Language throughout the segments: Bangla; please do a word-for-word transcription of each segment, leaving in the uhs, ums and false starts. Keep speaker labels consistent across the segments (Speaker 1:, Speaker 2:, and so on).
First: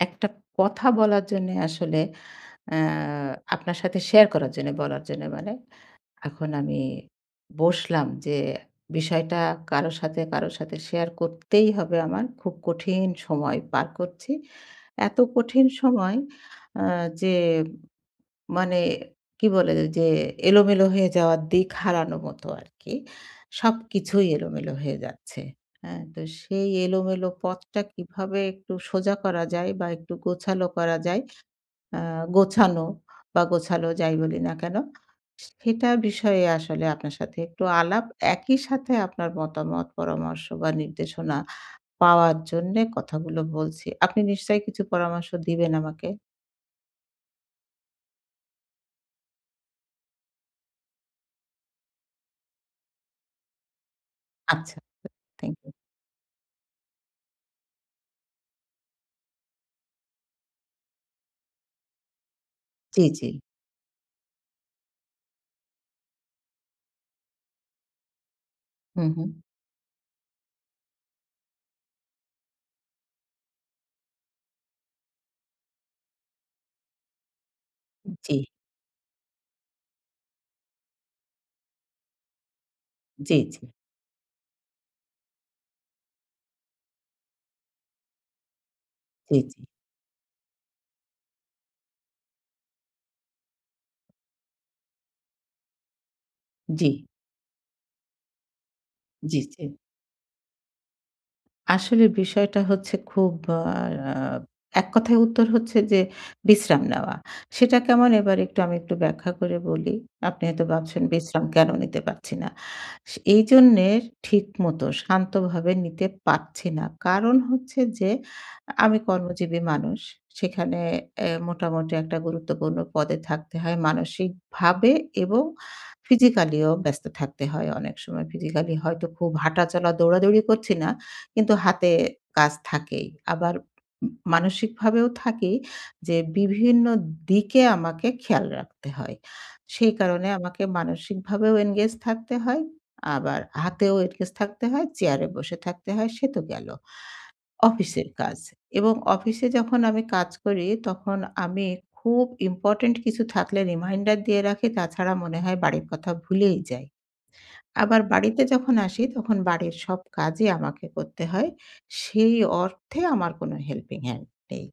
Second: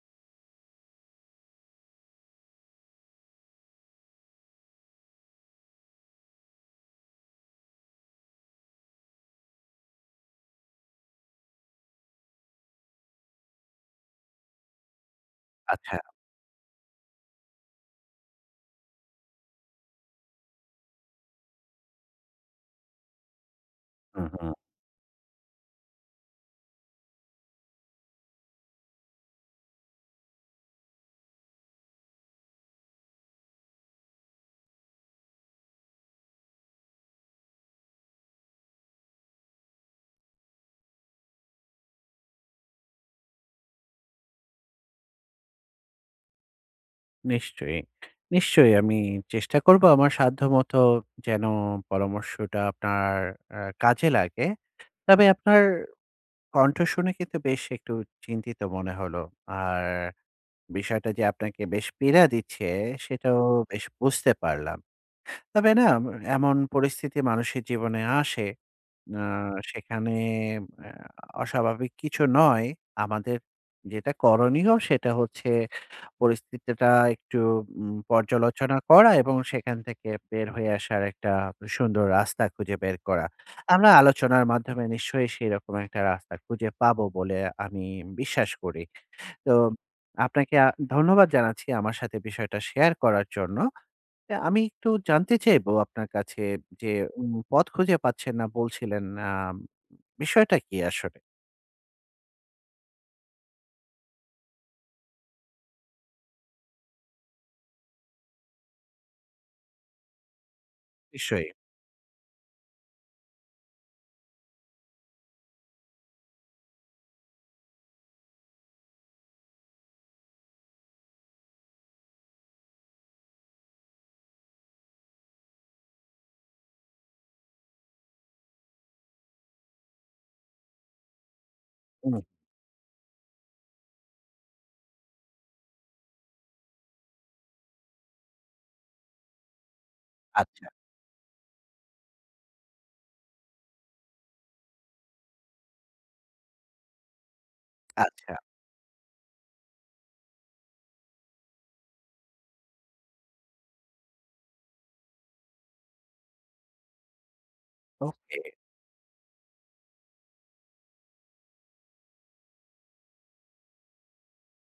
Speaker 1: একটা কথা বলার জন্য আসলে অ্যা আপনার সাথে শেয়ার করার জন্য বলার জন্য মানে এখন আমি বসলাম যে বিষয়টা কারো সাথে, কারো সাথে শেয়ার করতেই হবে আমার। খুব কঠিন সময় পার করছি। এত কঠিন
Speaker 2: আচ্ছা।
Speaker 1: সময় অ্যা যে মানে কি বলে যে এলোমেলো হয়ে যাওয়া দিক হারানোর মতো আরকি। সবকিছুই
Speaker 2: হুম, হুম।
Speaker 1: এলোমেলো হয়ে যাচ্ছে। হ্যাঁ? তো সেই এলোমেলো পথটা কিভাবে একটু সোজা করা যায় বা একটু গোছালো করা যায়, আ গোছানো বা গোছালো যাই বলি না কেনো, সেটা বিষয়ে আসলে আপনার সাথে একটু আলাপ। একই সাথে আপনার মতামত, পরামর্শ বা নির্দেশনা পাওয়ার জন্যে কথাগুলো বলছি। আপনি নিশ্চয়ই কিছু পরামর্শ দিবেন আমাকে?
Speaker 2: নিশ্চয়ই, নিশ্চয়ই আমি চেষ্টা করব আমার সাধ্যমত যেন পরামর্শটা আপনার আ কাজে লাগে।
Speaker 1: আচ্ছা, আচ্ছা
Speaker 2: তবে
Speaker 1: thank
Speaker 2: আপনার
Speaker 1: you.
Speaker 2: কণ্ঠ শুনে কিন্তু বেশ একটু চিন্তিত মনে হল। আর বিষয়টা যে আপনাকে বেশ পীড়া দিচ্ছে
Speaker 1: জি, জি।
Speaker 2: সেটাও বেশ বুঝতে পারলাম। তবে না এমন পরিস্থিতি মানুষের জীবনে আসে,
Speaker 1: হুম,
Speaker 2: আ
Speaker 1: হুম।
Speaker 2: সেখানে আ অস্বাভাবিক কিছু নয়। আমাদের যেটা করণীয় সেটা হচ্ছে পরিস্থিতিটা একটু উম
Speaker 1: জি।
Speaker 2: পর্যালোচনা করা এবং সেখান থেকে বের হয়ে আসার একটা সুন্দর রাস্তা খুঁজে বের করা।
Speaker 1: জি, জি।
Speaker 2: আমরা আলোচনার মাধ্যমে নিশ্চয়ই সেরকম একটা রাস্তা খুঁজে পাবো বলে আমি বিশ্বাস করি।
Speaker 1: জি,
Speaker 2: তো
Speaker 1: জি।
Speaker 2: আপনাকে আ ধন্যবাদ জানাচ্ছি আমার সাথে বিষয়টা শেয়ার করার জন্য। তো আমি একটু জানতে চাইব আপনার কাছে যে
Speaker 1: জি।
Speaker 2: উম পথ খুঁজে পাচ্ছেন না বলছিলেন আ
Speaker 1: জি, জি।
Speaker 2: বিষয়টা কি আসলে?
Speaker 1: আসলে বিষয়টা হচ্ছে খুব আর আ এক কথায় উত্তর হচ্ছে যে, "বিশ্রাম নেওয়া।" সেটা কেমন এবার একটু আমি একটু ব্যাখ্যা করে বলি। আপনি হয়তো ভাবছেন, বিশ্রাম
Speaker 2: নিশ্চয়ই।
Speaker 1: কেন নিতে পারছি না। সে এইজন্যে ঠিকমত শান্তভাবে নিতে পাচ্ছি না। কারণ হচ্ছে যে, আমি কর্মজীবী মানুষ। সেখানে এ মোটামুটি একটা গুরুত্বপূর্ণ পদে থাকতে হয়, মানসিকভাবে এবং physically ও ব্যস্ত থাকতে হয় অনেক সময়। Physically হয়তো খুব হাঁটা-চলা, দৌড়াদৌড়ি করছি না। কিন্তু হাতে
Speaker 2: হুম।
Speaker 1: কাজ থাকেই। আবার উম মানসিকভাবেও থাকেই। যে বিভিন্ন দিকে আমাকে খেয়াল রাখতে হয়। সেই কারণে আমাকে
Speaker 2: আচ্ছা।
Speaker 1: মানসিকভাবেও engage থাকতে হয়। আবার হাতেও engage থাকতে হয়, চেয়ারে বসে থাকতে হয়, সে তো গেল অফিসের
Speaker 2: আচ্ছা।
Speaker 1: কাজ। এবং অফিসে যখন আমি কাজ করি, তখন আমি খুব ইম্পোর্টেন্ট কিছু থাকলে reminder দিয়ে রাখি। তাছাড়া মনে হয় বাড়ির কথা ভুলেই যাই। আবার
Speaker 2: ওকে।
Speaker 1: বাড়িতে যখন আসি, তখন বাড়ির সব কাজই আমাকে করতে হয়। সেই অর্থে আমার কোন helping hand নেই।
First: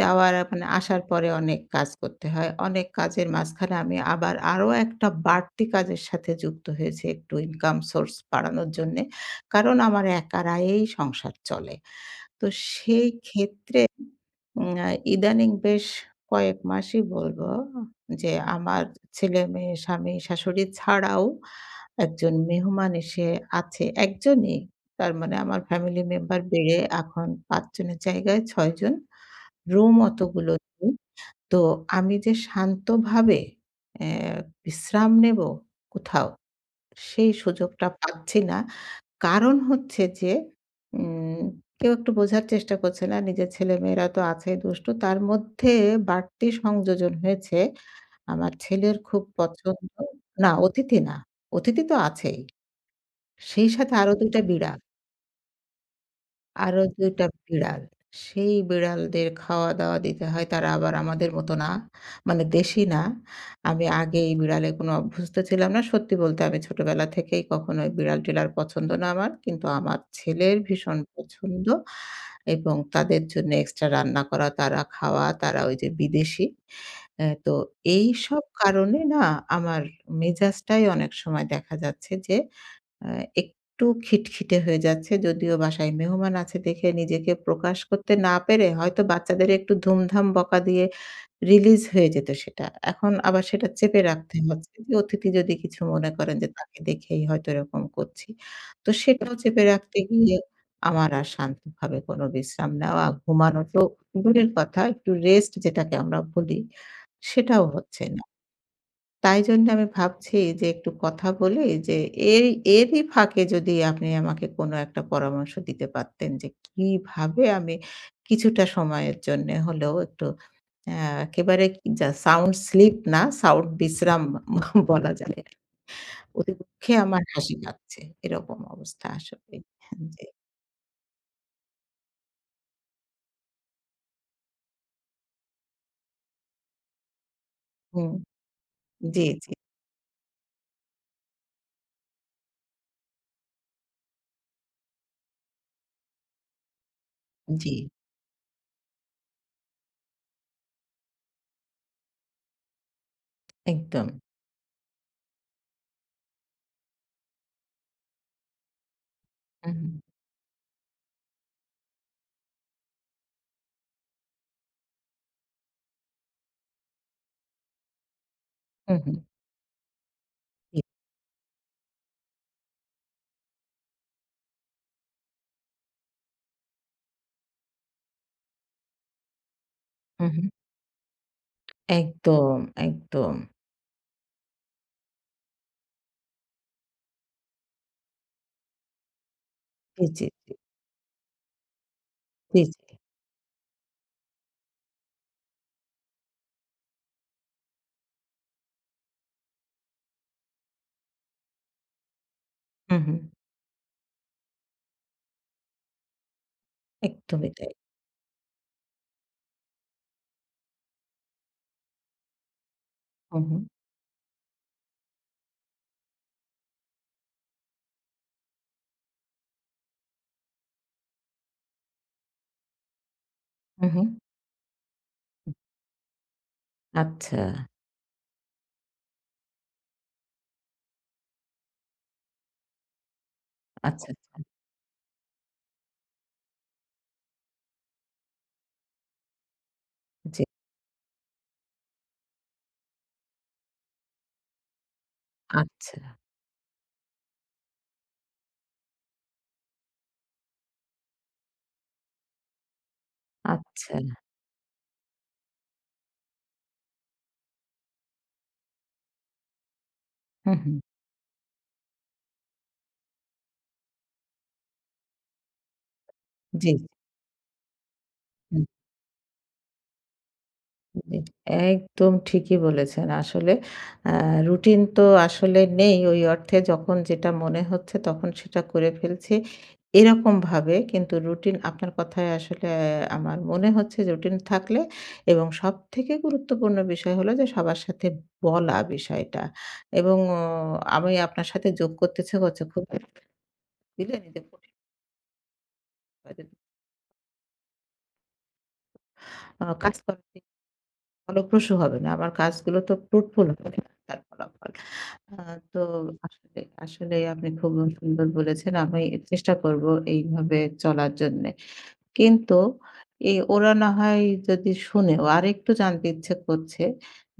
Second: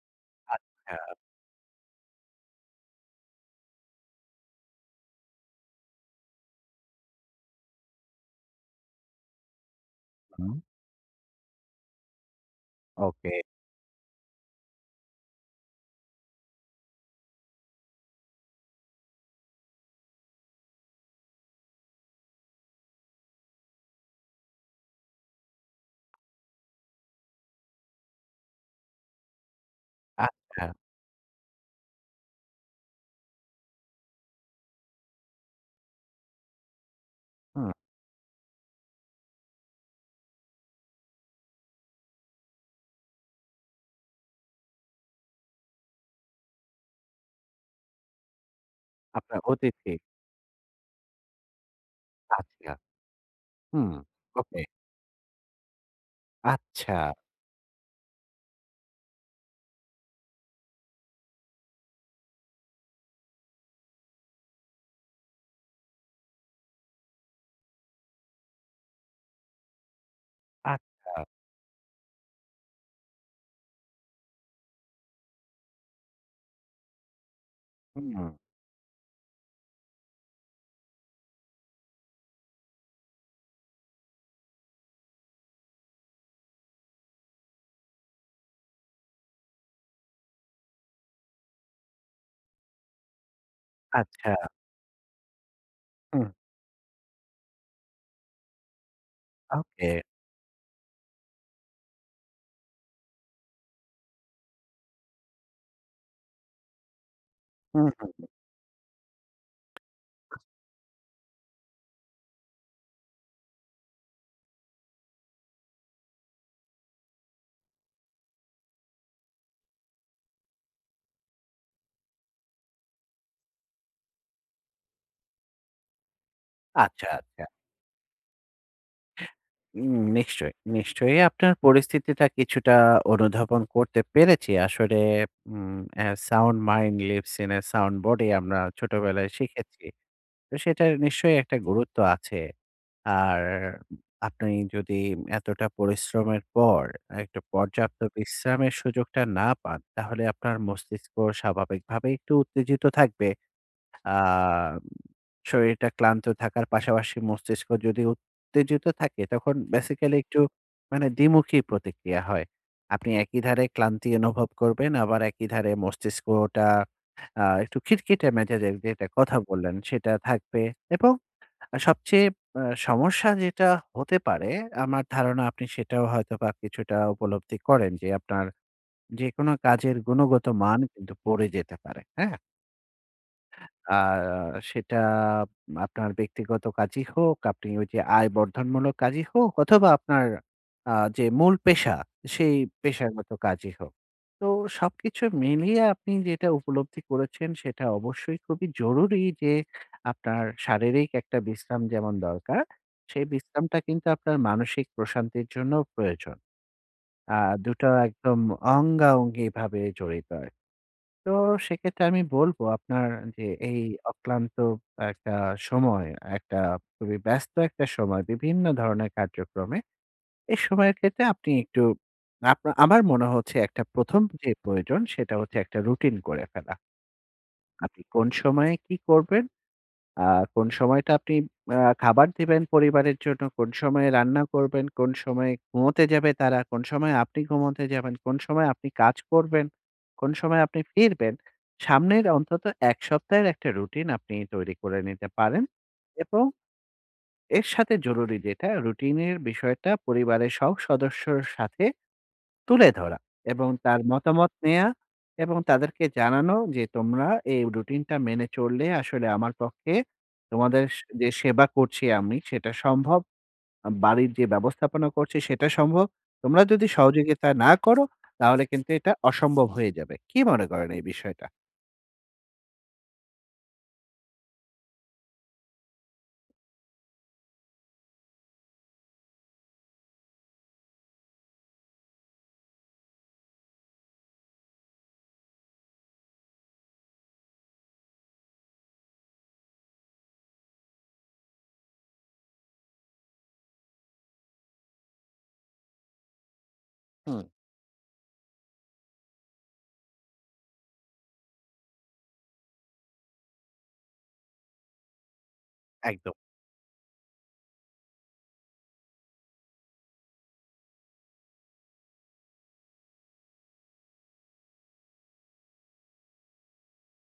Speaker 1: যাওয়ার আপ আ মানে
Speaker 2: আচ্ছা।
Speaker 1: আসার পরে অনেক কাজ করতে হয়। অনেক কাজের মাঝখানে আমি আবার আরো একটা বাড়তি কাজের সাথে যুক্ত হয়েছি, একটু ইনকাম source বাড়ানোর জন্যে। কারণ, আমার একার
Speaker 2: হুম।
Speaker 1: আয়েই সংসার চলে। তো
Speaker 2: ওকে।
Speaker 1: সেইক্ষেত্রে উম ইদানিং বেশ কয়েক মাসই বলবো, যে আমার ছেলে-মেয়ে, স্বামী, শাশুড়ি ছাড়াও একজন মেহমান এসে আছে, এক জনই। তার মানে আমার ফ্যামিলি মেম্বার বেড়ে এখন পাঁচ জনের জায়গায় ছয় জন। রুম অতগুলো
Speaker 2: আচ্ছা।
Speaker 1: নেই। তো আমি যে শান্তভাবে এ বিশ্রাম নেব কোথাও, সেই
Speaker 2: হুম।
Speaker 1: সুযোগটা পাচ্ছি না। কারণ হচ্ছে যে, উম কেউ একটু বোঝার চেষ্টা করছে না নিজের ছেলে-মেয়েরা তো আছেই দুষ্টু। তার মধ্যে বাড়তি সংযোজন হয়েছে। আমার ছেলের খুব
Speaker 2: আপনার
Speaker 1: পছন্দ
Speaker 2: অতিথি?
Speaker 1: না অতিথি না, অতিথি তো আছেই।
Speaker 2: আচ্ছা।
Speaker 1: সেই
Speaker 2: হুম,
Speaker 1: সাথে আরও দুই টা
Speaker 2: ওকে।
Speaker 1: বিড়াল। আরো
Speaker 2: আচ্ছা।
Speaker 1: দুই টা বিড়াল, সেই বিড়ালদের খাওয়া দাওয়া দিতে হয় তারা আবার আমাদের মতো না মানে দেশি না। আমি আগে এই বিড়ালে কোন অভ্যস্ত ছিলাম না। সত্যি বলতে আমি ছোটবেলা থেকেই কখনো বিড়াল টিরাল পছন্দ না আমার, কিন্তু আমার ছেলের ভীষণ
Speaker 2: আচ্ছা।
Speaker 1: পছন্দ এবং তাদের জন্য extra রান্না করা, তারা খাওয়া, তারা ওই যে বিদেশী। আ তো,
Speaker 2: হুম।
Speaker 1: এইসব কারণে না আমার মেজাজটাই অনেক সময় দেখা যাচ্ছে যে অ্যা একটু খিটখিটে হয়ে যাচ্ছে। যদিও বাসায় মেহমান আছে দেখে নিজেকে প্রকাশ করতে না পেরে হয়তো বাচ্চাদের একটু ধুমধাম বকা দিয়ে release হয়ে যেত সেটা। এখন আবার সেটা চেপে রাখতে
Speaker 2: আচ্ছা।
Speaker 1: হচ্ছে। অতিথি যদি কিছু মনে
Speaker 2: হুম।
Speaker 1: করেন। যে তাকে দেখেই হয়তো এরকম করছি। তো সেটাও চেপে
Speaker 2: ওকে।
Speaker 1: রাখতে গিয়ে আমার আর শান্তভাবে কোন বিশ্রাম নেওয়া, ঘুমানোর তো দূরের কথা একটু rest যেটাকে আমরা বলি সেটাও
Speaker 2: হুম,
Speaker 1: হচ্ছে
Speaker 2: হুম,
Speaker 1: না।
Speaker 2: হুম।
Speaker 1: তাই জন্য আমি ভাবছি যে একটু কথা বলি যে এই এরই ফাঁকে যদি আপনি আমাকে কোন একটা পরামর্শ দিতে পারতেন, যে কিভাবে আমি কিছুটা সময়ের জন্য হলেও একটু অ্যা একেবারে যা sound sleep না sound বিশ্রাম বলা যায়। অতি দুঃখে
Speaker 2: আচ্ছা,
Speaker 1: আমার
Speaker 2: আচ্ছা।
Speaker 1: হাসি পাচ্ছে। এরকম অবস্থা আসলে।
Speaker 2: উম
Speaker 1: হ্যাঁ, জি।
Speaker 2: নিশ্চয়ই, নিশ্চয়ই আপনার পরিস্থিতিটা কিছুটা অনুধাবন করতে পেরেছি। আসলে উম অ্যা ‘’sound mind lives in a sound
Speaker 1: hmm.
Speaker 2: body‘’, আমরা
Speaker 1: জি,
Speaker 2: ছোটবেলায়
Speaker 1: জি।
Speaker 2: শিখেছি। তো সেটার নিশ্চয়ই একটা গুরুত্ব আছে। আর আপনি যদি এতটা পরিশ্রমের পর, একটু
Speaker 1: জি।
Speaker 2: পর্যাপ্ত বিশ্রামের সুযোগটা না পান। তাহলে আপনার মস্তিষ্ক স্বাভাবিকভাবে একটু উত্তেজিত থাকবে।
Speaker 1: একদম।
Speaker 2: আ শরীরটা ক্লান্ত থাকার পাশাপাশি মস্তিষ্ক যদি উত্তেজিত থাকে তখন
Speaker 1: হুম, হুম।
Speaker 2: basically একটু মানে দ্বিমুখী প্রতিক্রিয়া হয়। আপনি একই ধারে ক্লান্তি অনুভব করবেন, আবার একই ধারে মস্তিষ্কটা আ একটু খিটখিটে মেজাজের
Speaker 1: হুম,
Speaker 2: যেটার
Speaker 1: হুম।
Speaker 2: কথা বললেন সেটা থাকবে
Speaker 1: জি।
Speaker 2: এবং সবচেয়ে আ সমস্যা যেটা হতে পারে আমার ধারণা আপনি সেটাও হয়তো বা কিছুটা উপলব্ধি করেন যে, আপনার যেকোনো কাজের
Speaker 1: হুম,
Speaker 2: গুণগত
Speaker 1: হুম।
Speaker 2: মান কিন্তু পড়ে যেতে পারে। হ্যাঁ?
Speaker 1: একদম, একদম।
Speaker 2: আ আর সেটা আ আপনার ব্যক্তিগত কাজই হোক, আপনি ওই যে আয় বর্ধনমূলক কাজই হোক, অথবা
Speaker 1: জি, জি,
Speaker 2: আপনার
Speaker 1: জি।
Speaker 2: আ যে মূল পেশা সেই
Speaker 1: জি, জি।
Speaker 2: পেশাগত কাজই হোক। তো সবকিছু মিলিয়ে আপনি যেটা উপলব্ধি করেছেন। সেটা অবশ্যই খুবই জরুরি যে আপনার শারীরিক একটা বিশ্রাম যেমন দরকার,
Speaker 1: হুম, হুম।
Speaker 2: সেই বিশ্রামটা কিন্তু আপনার মানসিক প্রশান্তির জন্যও প্রয়োজন। আ
Speaker 1: একদমই তাই।
Speaker 2: দু টো একদম অঙ্গাঅঙ্গিভাবে জড়িত হয়। তো সেক্ষেত্রে আমি বলব আপনার
Speaker 1: হুম,
Speaker 2: যে
Speaker 1: হুম।
Speaker 2: এই অক্লান্ত একটা সময়, একটা খুবই ব্যস্ত একটা সময় বিভিন্ন ধরনের কার্যক্রমে। এই সময়ের ক্ষেত্রে আপনি একটু আপনা আমার মনে হচ্ছে একটা
Speaker 1: হুম, হুম।
Speaker 2: প্রথম যে প্রয়োজন সেটা হচ্ছে একটা রুটিন করে ফেলা।
Speaker 1: আচ্ছা।
Speaker 2: আপনি কোন সময়ে কি করবেন, আ কোন সময়টা আপনি আ খাবার দিবেন পরিবারের জন্য, কোন
Speaker 1: আচ্ছা,
Speaker 2: সময়ে
Speaker 1: আচ্ছা।
Speaker 2: রান্না করবেন? কোন সময়ে ঘুমোতে যাবে তারা? কোন সময় আপনি ঘুমাতে যাবেন? কোন সময় আপনি কাজ করবেন? কোন
Speaker 1: জি।
Speaker 2: সময় আপনি ফিরবেন? সামনের অন্তত এক সপ্তাহের একটা রুটিন আপনি তৈরি করে নিতে পারেন
Speaker 1: আচ্ছা।
Speaker 2: এবং এর সাথে জরুরি যেটা রুটিনের বিষয়টা পরিবারের সব সদস্যের সাথে তুলে ধরা এবং
Speaker 1: আচ্ছা।
Speaker 2: তার মতামত নেয়া এবং তাদেরকে জানানো যে তোমরা এই রুটিনটা মেনে চললে আসলে আমার পক্ষে
Speaker 1: হুম, হুম।
Speaker 2: তোমাদের স যে সেবা করছি আমি সেটা সম্ভব, বাড়ির যে ব্যবস্থাপনা করছি সেটা সম্ভব। তোমরা
Speaker 1: জি।
Speaker 2: যদি সহযোগিতা না করো, তাহলে
Speaker 1: হুম।
Speaker 2: কিন্তু এটা অসম্ভব হয়ে যাবে। কী মনে করেন এই
Speaker 1: [unintelligible]
Speaker 2: বিষয়টা?
Speaker 1: একদম ঠিকই বলেছেন। আসলে আ রুটিন তো আসলে নেই। ওই অর্থে যখন যেটা মনে হচ্ছে তখন সেটা করে ফেলছি। এরকমভাবে কিন্তু রুটিন আপনার কথায় আসলে অ্যা আমার মনে হচ্ছে রুটিন থাকলে এবং সবথেকে গুরুত্বপূর্ণ বিষয় হলো যে সবার সাথে বলা বিষয়টা এবং অ আমি আপনার সাথে যোগ করতেছি খুব। [unintelligible] [unintelligible]
Speaker 2: হুম।
Speaker 1: অ্যা কাজটা ঠিক ফলপ্রসু হবে না। আমার কাজগুলো তো ফ্রুটফুল হবে না তার ফলাফল। অ্যা তো
Speaker 2: একদম।
Speaker 1: আসলে আসলেই আপনি খুব সুন্দর বলেছেন। আমি চেষ্টা করবো এইভাবে চলার জন্যে। কিন্তু এই ওরা না হয় যদি শুনেও আরেকটু জানতে ইচ্ছে করছে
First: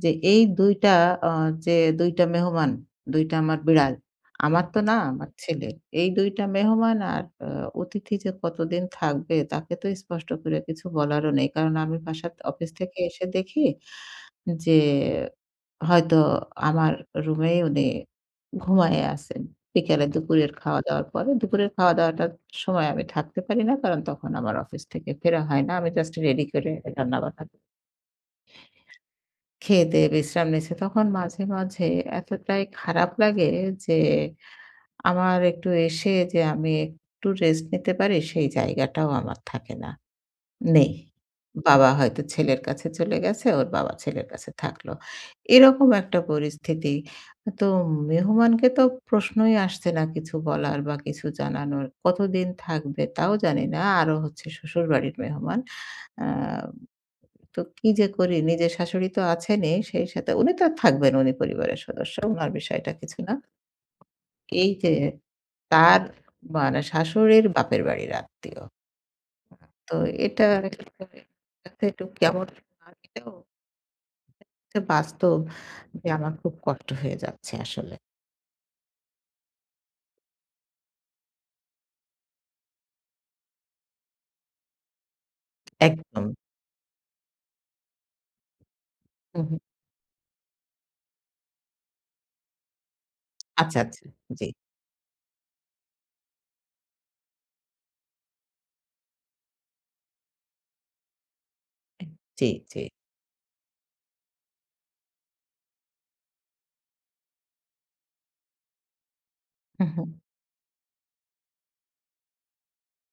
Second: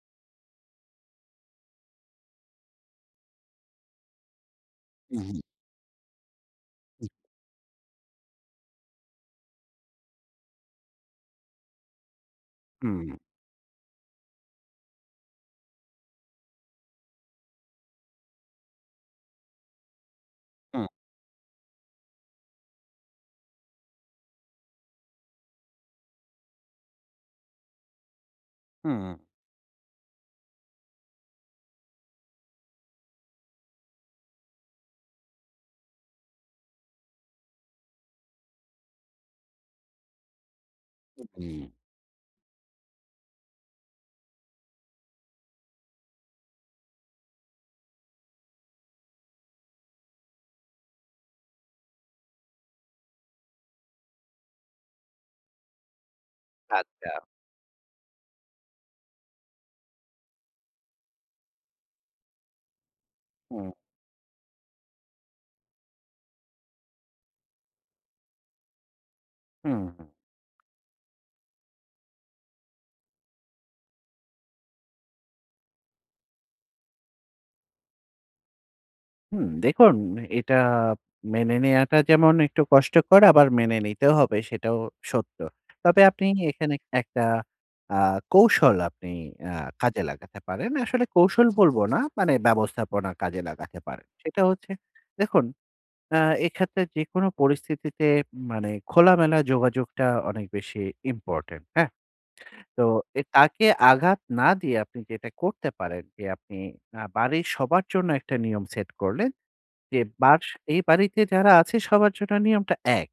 Speaker 1: যে এই দুই টা অ্যা যে দুই টা মেহমান, দুই টা আমার বিড়াল। আমার তো না
Speaker 2: হু,
Speaker 1: আমার
Speaker 2: হু।
Speaker 1: ছেলের। এই দুই টা মেহমান আর অ অতিথি যে কতদিন থাকবে, তাকে তো স্পষ্ট করে কিছু বলারও নেই। কারণ আমি বাসাত অফিস থেকে
Speaker 2: হুম।
Speaker 1: এসে দেখি যে, হয়তো আমার রুমেই উনি ঘুমায়ে আছেন। বিকেলে দুপুরের খাওয়া
Speaker 2: উম
Speaker 1: দাওয়ার পরে। দুপুরের খাওয়া দাওয়াটার সময় আমি থাকতে পারি না। কারণ তখন আমার অফিস থেকে ফেরা হয় না। আমি জাস্ট রেডি করে রান্নাবান্না ক
Speaker 2: হুউম।
Speaker 1: খেয়ে দেয়ে বিশ্রাম নিছে। তখন মাঝে, মাঝে এতটাই খারাপ লাগে যে, আমার একটু এসে যে আমি একটু রেস্ট নিতে পারি, সেই জায়গাটাও আমার থাকে না, নেই।
Speaker 2: উ হুম।
Speaker 1: বাবা হয়তো ছেলের কাছে চলে গেছে, ওর বাবা ছেলের কাছে থাকলো। এরকম একটা পরিস্থিতি। তো মেহমানকে তো প্রশ্নই আসছে না কিছু বলার। বা কিছু জানানোর, কতদিন থাকবে তাও জানি না। আরো হচ্ছে শ্বশুরবাড়ির মেহমান। অ্যাঁ
Speaker 2: আচ্ছা।
Speaker 1: তো কি যে করি? নিজের শাশুড়ি তো আছেনই সেই সাথে উনি তো থাকবেন উনি পরিবারের সদস্য। উনার বিষয়টা কিছু না।
Speaker 2: হুম।
Speaker 1: এইযে তার মানে শাশুড়ির বাপের বাড়ির আত্মীয়। হুম,
Speaker 2: হুম,
Speaker 1: তো
Speaker 2: হু।
Speaker 1: এটা [unintelligible] অনেকটা একটু কেমন লাগলেও বাস্তব যে আমার খুব কষ্ট হয়ে যাচ্ছে আসলে।
Speaker 2: হুম। দেখুন এটা মেনে নেওয়াটা যেমন একটু কষ্টকর আবার মেনে নিতেও হবে সেটাও সত্য। তবে আপনি
Speaker 1: একদম।
Speaker 2: এ এখানে একটা আ কৌশল আপনি
Speaker 1: হুম,
Speaker 2: অ্যা
Speaker 1: হুম।
Speaker 2: কাজে লাগাতে পারেন। আসলে কৌশল বলবো না মানে ব্যবস্থাপনা কাজে
Speaker 1: আচ্ছা,
Speaker 2: লাগাতে
Speaker 1: আচ্ছা।
Speaker 2: পারেন। সেটা
Speaker 1: জ্বী।
Speaker 2: হচ্ছে, দেখুন অ্যা এক্ষেত্রে যেকোনো পরিস্থিতিতে মানে খোলামেলা যোগাযোগটা অনেক বেশি ইম্পোর্টেন্ট, হ্যাঁ?
Speaker 1: জ্বি,
Speaker 2: তো
Speaker 1: জ্বি।
Speaker 2: এ তাকে আঘাত না দিয়ে আপনি যেটা করতে পারেন যে, আপনি আ বাড়ির সবার জন্য একটা নিয়ম সেট করলেন।
Speaker 1: হুম,
Speaker 2: যে
Speaker 1: হুম।
Speaker 2: বাস এই বাড়িতে যারা আছে সবার জন্য নিয়মটা এক।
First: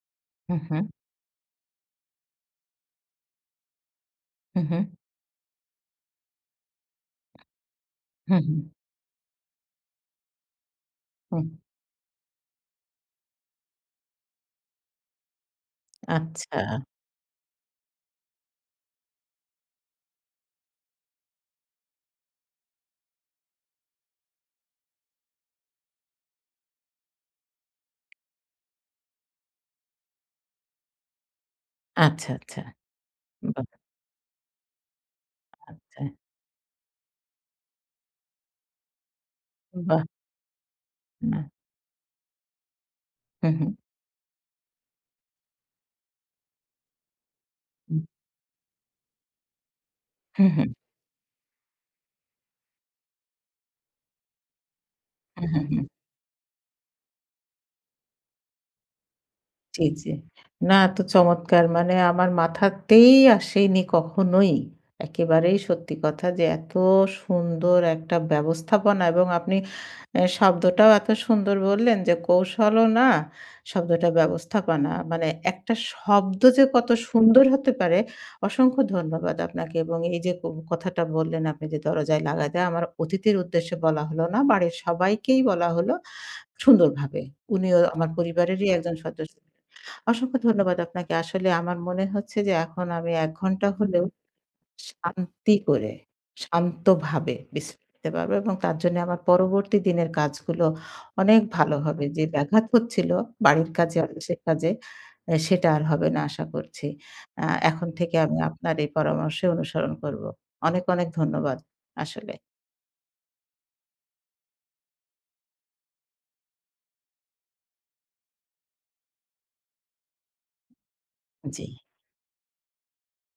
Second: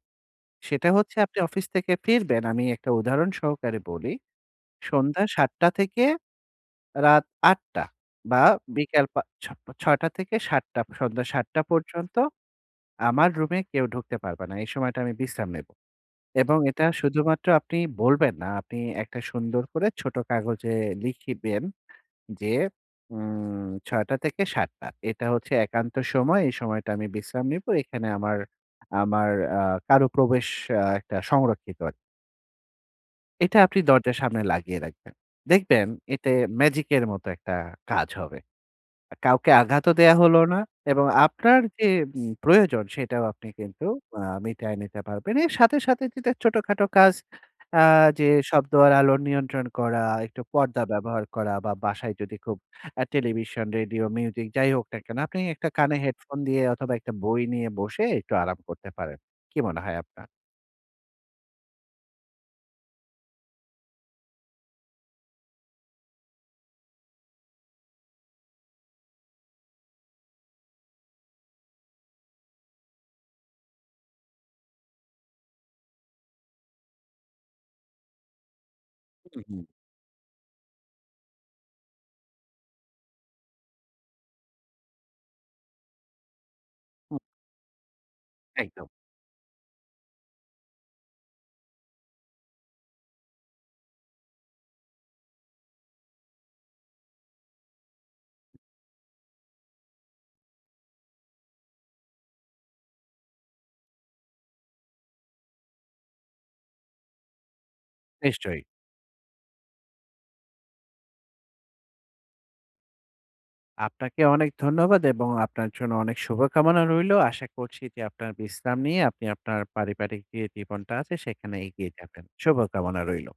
Speaker 1: হুম, হুম।
Speaker 2: সেটা হচ্ছে আপনি অফিস থেকে ফিরবেন, আমি একটা উদাহরণ সহকারে বলি।
Speaker 1: হুম, হুম।
Speaker 2: সন্ধ্যা সাতটা থেকে রাত আটটা
Speaker 1: হুম,
Speaker 2: বা
Speaker 1: হুম।
Speaker 2: বিকাল পা ছ ছয়টা থেকে সাতটা, সন্ধ্যা
Speaker 1: হুম।
Speaker 2: সাতটা পর্যন্ত আমার রুমে কেউ ঢুকতে পারবা না। এই সময়টা আমি বিশ্রায় নেবো। এবং
Speaker 1: আচ্ছা।
Speaker 2: এটা শুধুমাত্র আপনি বলবেন না, আপনি একটা সুন্দর করে ছোট কাগজে লিখিবেন যে, উম ছয়টা থেকে সাতটা এটা হচ্ছে একান্ত সময়। এই সময়টা আমি বিশ্রাম নিবো। এখানে আমার আমার আ কারো প্রবেশ আ একটা সংরক্ষিত আরকি।
Speaker 1: আচ্ছা, আচ্ছা।
Speaker 2: এটা
Speaker 1: বাহ!
Speaker 2: আপনি দরজার সামনে লাগিয়ে রাখবেন। দেখবেন
Speaker 1: আচ্ছা।
Speaker 2: এতে ম্যাজিক এর মতো একটা কাজ হবে। এ কাউকে আঘাতও
Speaker 1: বাহ্।
Speaker 2: দেয়া হল না। এবং
Speaker 1: না।
Speaker 2: আপনার যে উম প্রয়োজন সেটাও আপনি
Speaker 1: হুম, হুম।
Speaker 2: কিন্তু অ্যা মিটায়ে নিতে পারবেন। এর সাথে, সাথে যদি ছোট-খাটো কাজ অ্যাঁ যে শব্দ আর আলোর নিয়ন্ত্রণ করা, একটু
Speaker 1: হুম, হুম।
Speaker 2: পর্দা ব্যবহার করা বা বাসায় যদি খুব অ্যাঁ টেলিভিশন, রেডিও, মিউজিক যাইহোক না কেনো আপনি
Speaker 1: হুম, হুম,
Speaker 2: একটা
Speaker 1: হুম।
Speaker 2: কানে হেডফোন দিয়ে অথবা একটা বই নিয়ে বসে একটু আরাম করতে পারেন। কি মনে
Speaker 1: জি,
Speaker 2: হয়
Speaker 1: জি।
Speaker 2: আপনার?
Speaker 1: না, এত চমৎকার মানে আমার মাথাতেই আসেনি কখনোই। একেবারেই সত্যি কথা যে এত সুন্দর একটা ব্যবস্থাপনা এবং আপনি এ্যা শব্দটাও এত সুন্দর বললেন যে, কৌশলও না শব্দটা ব্যবস্থাপনা। মানে একটা শব্দ যে কত সুন্দর হতে পারে; অসংখ্য ধন্যবাদ
Speaker 2: হুম, হুম।
Speaker 1: আপনাকে। এবং এই যে ক কথাটা বললেন আপনি যে, দরজায় লাগাতে আমার অতিথির উদ্দেশ্যে বলা হলো না। বাড়ির সবাইকেই বলা হলো, সুন্দরভাবে। উনিও আমার পরিবারেরই
Speaker 2: একদম।
Speaker 1: একজন সদস্য। অসংখ্য ধন্যবাদ আপনাকে। আসলে আমার মনে হচ্ছে যে এখন আমি এক ঘন্টা হলেও শান্তি করে, শান্তভাবে বিশ্রাম নিতে পারবো এবং তার জন্যে আমার পরবর্তী দিনের কাজগুলো অনেক ভালো হবে। যে ব্যাঘাত হচ্ছিলো বাড়ির কাজে, অফিসের কাজে এ্যা সেটা আর হবে না আশা করছি। অ্যা এখন থেকে আমি
Speaker 2: নিশ্চয়ই।
Speaker 1: আপনার এই পরামর্শ অনুসরণ করবো। অনেক, অনেক ধন্যবাদ আসলে।
Speaker 2: আপনাকে অনেক ধন্যবাদ এবং আপনার জন্য অনেক শুভকামনা রইলো। আশা করছি যে আপনার বিশ্রাম নিয়ে আপনি আপনার পারিবারিক যে জীবনটা আছে সেখানে
Speaker 1: জ্বী।
Speaker 2: এগিয়ে যাবেন। শুভকামনা রইলো।